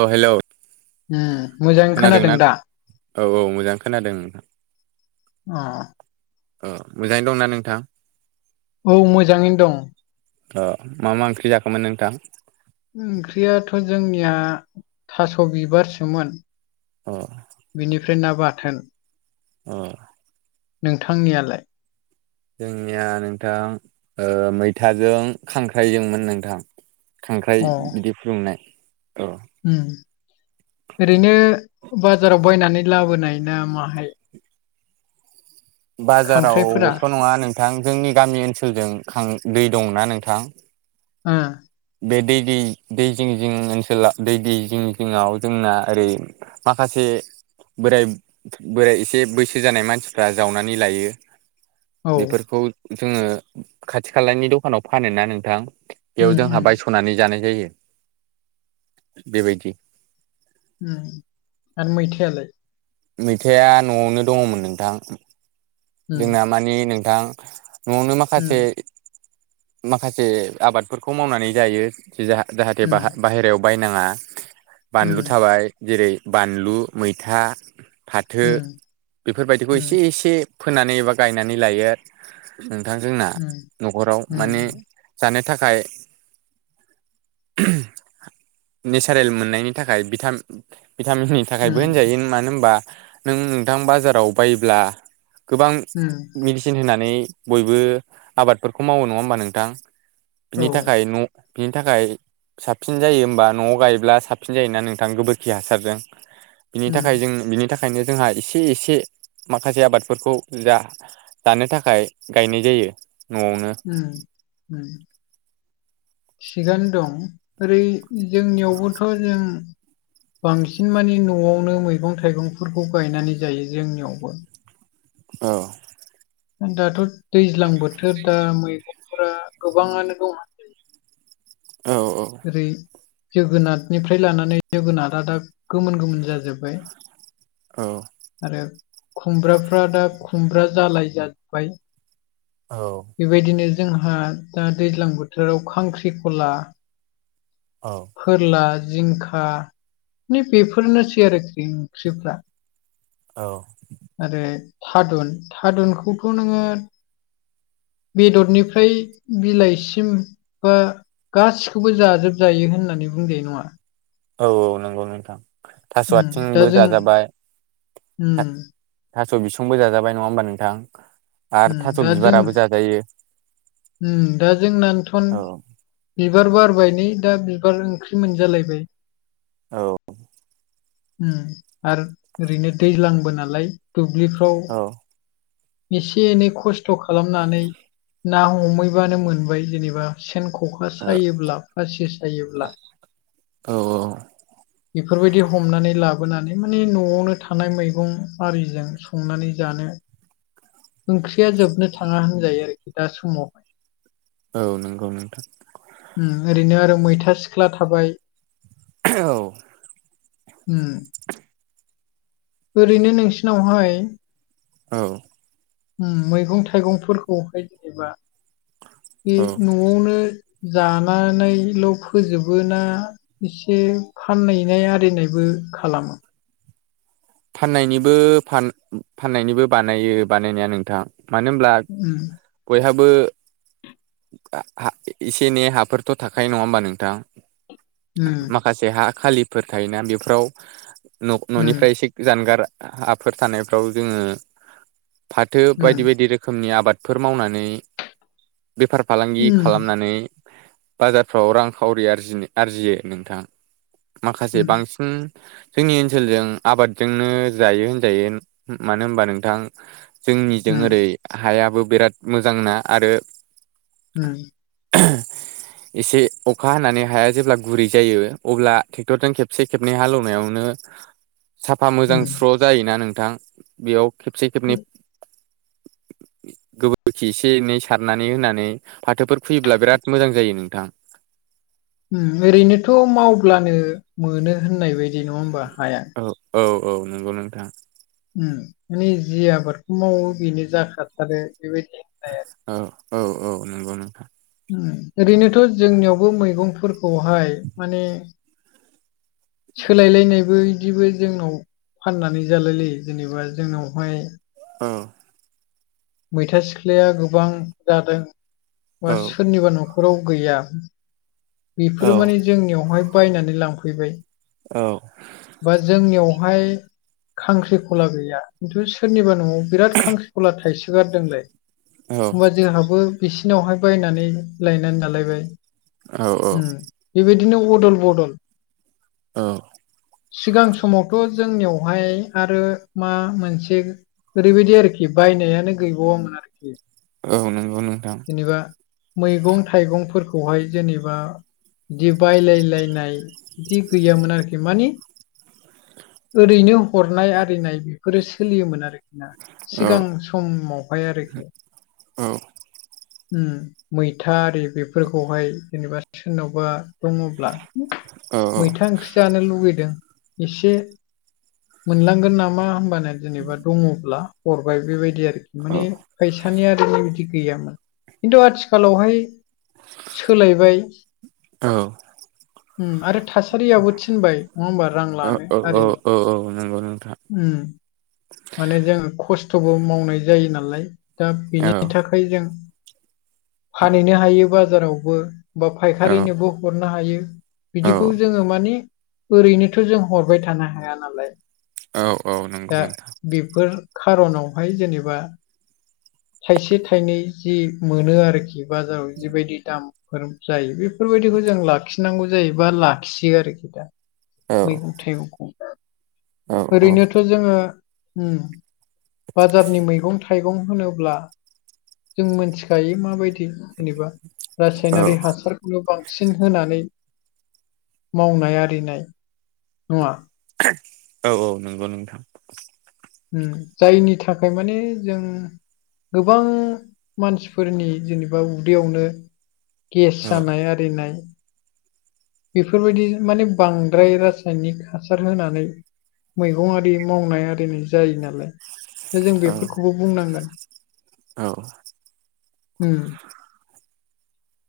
औ हेल' उम मोजाङै खोनादों ना दा औ औ मोजां खोनादों नोंथां अ अ मोजाङै दंना नोंथां औ मोजाङैनो दं अ मा मा ओंख्रि जाखोमोन नोंथां ओंख्रियाथ' जोंनिया थास' बिबारसोमोन अ बिनिफ्राय ना बाथोन अ नोंथांनियालाय जोंनिया नोंथां मैथाजों खांख्राइजोंमोन नोंथां खांख्राइ अ बिदै फुदुंनाय औ उम ओरैनो बाजाराव बायनानै लाबोनाय ना माहाय खांख्राइफोरा बाजारावथ' नङा नोंथां जोंनि गामि ओनसोलजों दै दंना नोंथां उम बे दै दै जिं जिं ओनसोलाव दै दै जिं जिङआव जोंना ओरै माखासे बोराय बोराय एसे बैसो जानाय मानसिफ्रा जावनानै लायो औ बेफोरखौ जोङो खाथि खालानि दखानाव फानोना नोंथां बेयाव उम जोंहा उम बायस'नानै जानाय जायो बेबायदि उम आरो मैथायालाय मैथाया न'आवनो दङमोन नोंथां उम जोंना मानि नोंथां न'आवनो उम माखासे माखासे आबादफोरखौ मावनानै जायो जाहाथे उम बाहेरायाव बायनाङा बानलु उम थाबाय जेरै बानलु मैथा फाथो उम बेफोरबायदिखौ उम एसे एसे फोनानै एबा गायनानै लायो नोंथां जोंना उम न'खराव उम माने जानो थाखाय नेचारेल मोननायनि थाखाय भिटामिननि थाखायबो उम होनजायो मानो होनबा नों नोंथां बाजाराव बायोब्ला गोबां उम मेडिसिन होनानै बयबो आबादफोरखौ मावो नङा होमबा नोंथां औ बिनि थाखाय न' नि थाखाय साबसिन जायो होमबा न'आव गायोब्ला साबसिन जायोना नोंथां गोबोरखि हासारजों बिनि उम थाखाय जों बिनि थाखायनो जोंहा एसे एसे माखासे आबादफोरखौ जा जानो थाखाय गायनाय जायो न'आवनो [inaudible] थिगानो दं ओरै जोंनियावबोथ' जों बांसिन मानि न'आवनो मैगं थाइगंफोरखौ गायनानै जायो जोंनियावबो। औ। दाथ' दैज्लां बोथोर दा मैगंफोरा गोबाङानो दं। औ औ ओरै जोगोनारनिफ्राय लानानै जोगोनारा दा गोमोन-गोमोन जाजोबबाय। आरो खुमब्राफ्रा दा खुमब्रा जालाय जाजोबबाय। औ। बेबायदिनो जोंहा दा दैज्लां बोथोराव खांख्रिखला औ फोरला जिंखा माने बेफोरनोसै आरोखि ओंख्रिफ्रा। औ आरो थादुन थादुनखौथ' नोंङो बेदरनिफ्राय बिलाइसिम बा गासि खौबो जाजोबजायो होननानै बुंजायो नङा औ औ नंगौ नोंथां थास' आथिंबो जाजाबाय अम थास' बिसंबो जाजाबाय नङा होमबा नोंथां आरो उम थास' बिबाराबो जाजायो। अम दा जोंनानो थन औ बिबार बारबाय नै दा बिबार ओंख्रि मोनजालायबाय। औ अम आरो ओरैनो दैज्लांबो नालाय दुब्लिफो औ राव एसे एनै खस्थ' खालामनानै [inaudible] ना हमहैबानो मोनबाय जेनेबा सेन ख'खा औ सायोब्ला फासि सायोब्ला औ बेफोरबायदि हमनानै लाबोनानै माने न'आवनो थानाय मैगं आरिजों संनानै जानो ओंख्रिया जोबनो थाङा होनजायो आरोखि दा समावहाय। औ नोंगौ नोंथां। अम ओरैनो आरो मैथा सिख्ला थाबाय। औ अम [inaudible] ओरैनो नोंसिनावहाय औ अम मैगं थाइगंफोरखौहाय जेनेबा बे औ न' आवनो जानानैल' फोजोबो ना एसे फानहैनाय आरिनायबो खालाम। फाननायनिबो-फान -फाननायनिबो बानायो बानायनाया नोंथां मानो होन ब्ला उम बयहाबो एसे एनै हाफोरथ' थाखायो नङा होमबा नोंथां। उम माखासे हा खालिफोर थायोना बेफोराव उम न'-न'निफ्राय एसे जानगार हाफोर थानायफ्राव जोंङो फाथो उम बायदि-बायदि रो खोमनि आबादफोर बेफार फालांगि उम खालामनानै बाजारफ्राव रांखावरि आरजिनो-आरजियो नोंथां माखासे उम बांसिन जोंनि ओनसोलजों आबादजोंनो जायो होनजायो मानो होनबा नोंथां जोंनिजों उम ओरै हायाबो बिराद मोजांना आरो अम एसे अखा हानानै हाया जेब्ला गुरै जायो अब्ला ट्रेक्टरजों खेबसे खेबनै हालेवनायावनो साफा मोजां स्र' उम जायोना नोंथां बेयाव खेबसे खेबनै गोबोरखि एसे एनै सारनानै होनानै फाथोफोर खुयोब्ला बिराद मोजां जायो नोंथां। ओरैनोथ' मावब्लानो मोनो होननाय बायदि नङा होमबा हाया। औ औ औ नंगौ नोंथां उम माने जि आबादखौ मावो बेनो जाखाथारो बेबायदि औ औ औ नंगौ नोंथां ओरैनोथ' जोंनियावबो मैगंफोरखौहाय माने सोलायलायनायबो बिदिबो जोंनाव फाननानै जालाय लायो जेनेबा जोंनावहाय औ मैथा सिख्लाया गोबां जादों बा औ सोरनिबा न'खराव गैया औ बेफोर माने जोंनियावहाय बायनानै लांफैबाय औ बा जोंनियावहाय खांख्रिखला गैया खिन्थु सोरनिबा न'आव बिराद खांख्रिखला थाइसोगारदोंलाय होमबा औ जोंहाबो बिसिनावहाय बायनानै लायनानै लाालायबाय औ उम बेबायदिनो अदल बदल औ सिगां समावथ' जोंनियावहाय आरो मा मोनसे ओरैबायदि आरोखि बायनायानो गैबावामोन आरोखि औ नंगौ नोंथां जेनेबा मैगं थायगंफोरखौहाय जेनेबा बिदि बायलायलायनाय जि गैयामोन माने ओरैनो हरनाय आरिनाय बेफोरो सोलियोमोन आरोखि ना औ सिगां समावहाय आरोखि औ उम मैथा आरि बेफोरखौहाय जेनेबा सोरनावबा दङब्ला औ मैथा ओंख्रि जानो लुबैदों एसे मोनलांगोन नामा होनबानो जेनेबा दङब्ला हरबाय बेबायदि आरोखि माने औ फैसानि आरो बेबायदि गैयामोन खिन्थु आथिखालावहाय सोलायबाय औ उम आरो थासारियाबो थिनबाय नङा होमबा रां लानो औ आररिनो औ औ नंगौ नोंथां उम माने जों खस्थ'बो मावनाय जायो नालाय दा बिनि औ थाख फ्राय जों फानहैनो हायो बाजारावबो बा औ फायखारिनोबो हरनो हायो औ बिदिखौ जोङो माने ओरैनोथ' जों हरबाय थानो हाया नालाय औ औ नंगौ दा नोंथां बेफोर खार'नावहाय जेनेबा थाइसे थाइनै जि मोनो आरोखि बाजाराव जिबायदि दाम फोर जायो बेफोरबायदिखौ जों लाखिनांगौ जायोबा लाखियो आरोखि दा औ मैगं थाइगंखौ औ औ ओरैनोथ' जोङो उम बाजारनि मैगं थाइगं होनोब्ला जों मोनथिखायो माबायदि जेनेबा रासायनारि औ हासार खौनो बांसिन होनानै मावनाय आरिनाय नङा औ औ नंगौ नोंथां जायनि थाखाय माने जों गोबां मानसिफोरनि जेनेबा उदैयावनो गेस औ जानाय आरिनाय बेफोरबायदि माने बांद्राय रासायनिक हासार होनानै मैगं आरि मावनाय आरिनि जायो नालाय दा जों बेफोरखौबो बुंनांगोन औ ओम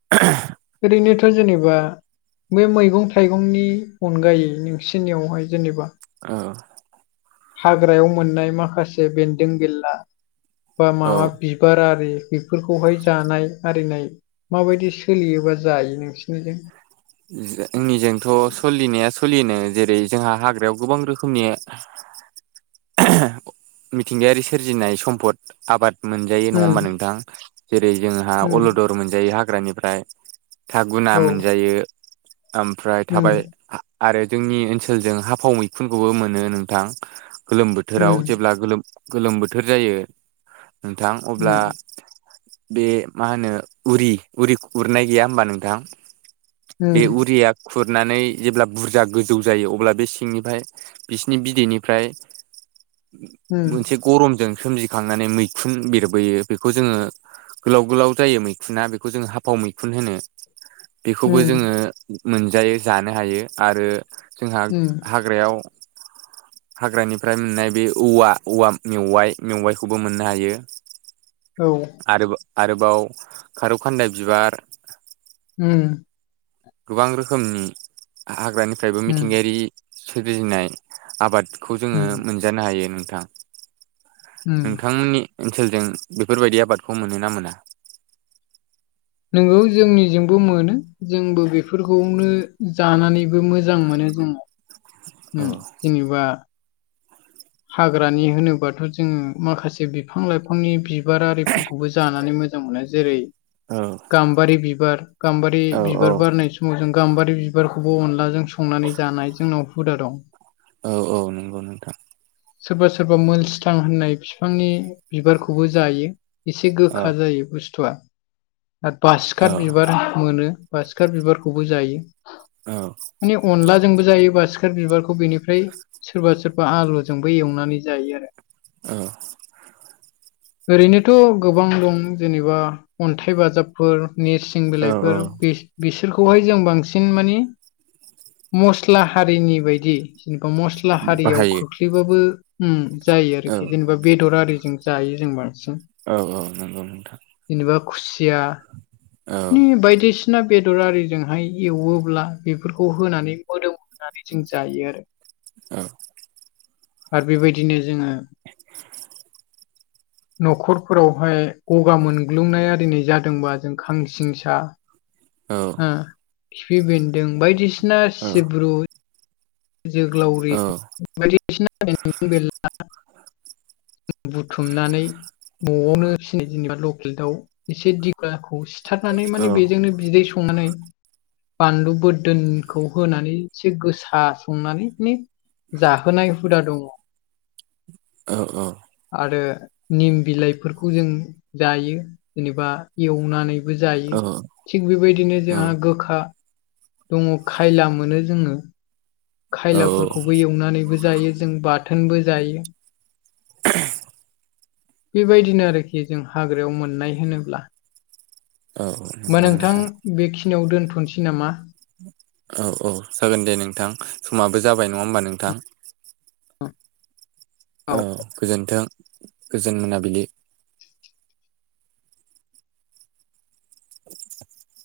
[unintelligible] ओरैनोथ' जेनेबा बे मैगं थाइगंनि अनगायै नोंसिनियावहाय जेनेबा औ हाग्रायाव मोननाय माखासे बेन्दों बेनला बा औ माबा बि बिबार आरि बेफोरखौहाय जानाय आरिनाय माबायदि सोलियोबा जायो नोंसोरनिजों? जोंनिजोंथ' सोलिनाया सोलिनो जेरै जोंहा हाग्रायाव गोबां रोखोमनि [inaudible] मिथिंगायारि सोरजिनाय सम्पद आबाद मोनजायो नङा उम होमबा नोंथां जेरै जोंहा उम अलद मोनजायो हाग्रानिफ्राय थागुना औ मोनजायो। ओमफ्राय उम थाबाय आरो जोंनि ओनसोलजों हाफाव मैखुनखौबो मोनो नोंथां‌। गोलोम उम बोथोराव जेब्ला गोलोम गोलोम बोथोर जायो नोंथां अब्ला उम बे मा होनो उरि उरि उरनाय गैया होमबा नोंथां? उम बे उरिया खुरनानै जेब्ला बुरजा गोजौ जायो अब्ला बे सिंनिफ्राय बिसिनि बिदैनिफ्राय उम मोनसे गरमजों सोमजिखांनानै मैखुन बिरबोयो बेखौ जोङो गोलाव गोलाव जायो मैखुना बेखौ जों हाफाव मैखुन होनो। बेखौबो उम जोङो मोनजायो जानो हायो आरो जोंहा उम हा हाग्रायाव हाग्रानिफ्राय मोननाय बे औवा औवा मेवाइ मेवाइखौबो मोननो हायो। औ आरो आरोबाव खारौ खान्दाय बिबार उम गोबां रोखोमनि हाग्रानिफ्रायबो उम मिथिंगायारि सोरजिनाय आबाद खौ जोङो उम मोनजानो हायो नोंथां उम नोंथांमोननि ओनसोलजों बेफोरबायदि आबादखौ मोनोना मोना? नंगौ जोंनिजोंबो मोनो जोंबो बेफोरखौनो जानानैबो मोजां मोनो जोङो। औ जेनेबा हाग्रानि होनोबाथ' जोङो माखासे बिफां लाइफांनि बिबार आरिफोरखौबो जानानै मोजां मोनो जेरै औ गाम्बारि बिबार गाम्बारि औ बिबार बारनायसम समाव जों गाम्बारि बिबारखौबो संनानै जानाय जोंनाव उदा दं औ औ नंगौ नोंथां। सोरबा सोरबा मल सिथां होननाय बिफांनि बिबारखौबो जायो। एसे औ गोखा जायो बुस्थुआ आरो बासिखा औ बिबार मोनो बासिखार बिबारखौबो जायो औ माने अनला जोंबो जायो बासिखार बिबारखौ बेनिफ्राय सोरबा सोरबा आलुजोंबो एवनानै जायो आरो ओ ओरैनोथ' गोबां दं जेनेबा अन्थाइ बाजाबफोर निस नोरसिं औ औ बिलाइफोर बिस बिसोरखौहाय जों बांसिन माने मस्ला हारिनि बायदि जेनेबा मस्ला हारियाव बाहायो खोख्लैबाबो उम जायो औ आरोखि जेनेबा बेदर आरिजों जायो जों बांसिन औ औ नंगौ नोंथां। जेनेबा खुसिया औ बायदिसि बायदिसिना बेदर आरिजोंहाय एवोब्ला बेफोरखौ होनानै मोदोम होनानै जों जायो आरो औ आरो बेबायदिनो जोङो न'खरफोरावहाय गगा मोनग्लुंनायआरिनि जादोंबा जों खांसिंसा औ ओ खिफि बेन्दों बायदिसिना औ सिब्रु जोगलावरि औ बायदिसिना बेन्दों बेनला बुथुमनानै न'आवनो जेनेबा लकेल दाउ एसे देखुराखौ सि थारनानै माने बेजोंनो बिदै सं संनानै बानलु बोरदोनखौ होनानै एसे गोसा संनानै नै जाहोनाय हुदा दङ। औ औ आरो निम बिलाइफोरखौ जों जायो जेनेबा एवनानै। नंगौ जायो थिग बेबायदिनो जोंहा गोखा दङ खायला मोनो जोङो। खायलाफोरखौबो एवनानैबो जायो जों बाथोनबो जायो। बेबायदिनो आरोखि जों हाग्रायाव मोननाय होनोब्ला। होमबा नोंथां बेखिनियाव दोनथनसै नामा? औ औ जागोन दे नोंथां समाबो जाबाय नङा होमबा नोंथां। औ गोजोन्थों गोजोन मोनाबिलि। [inaudible]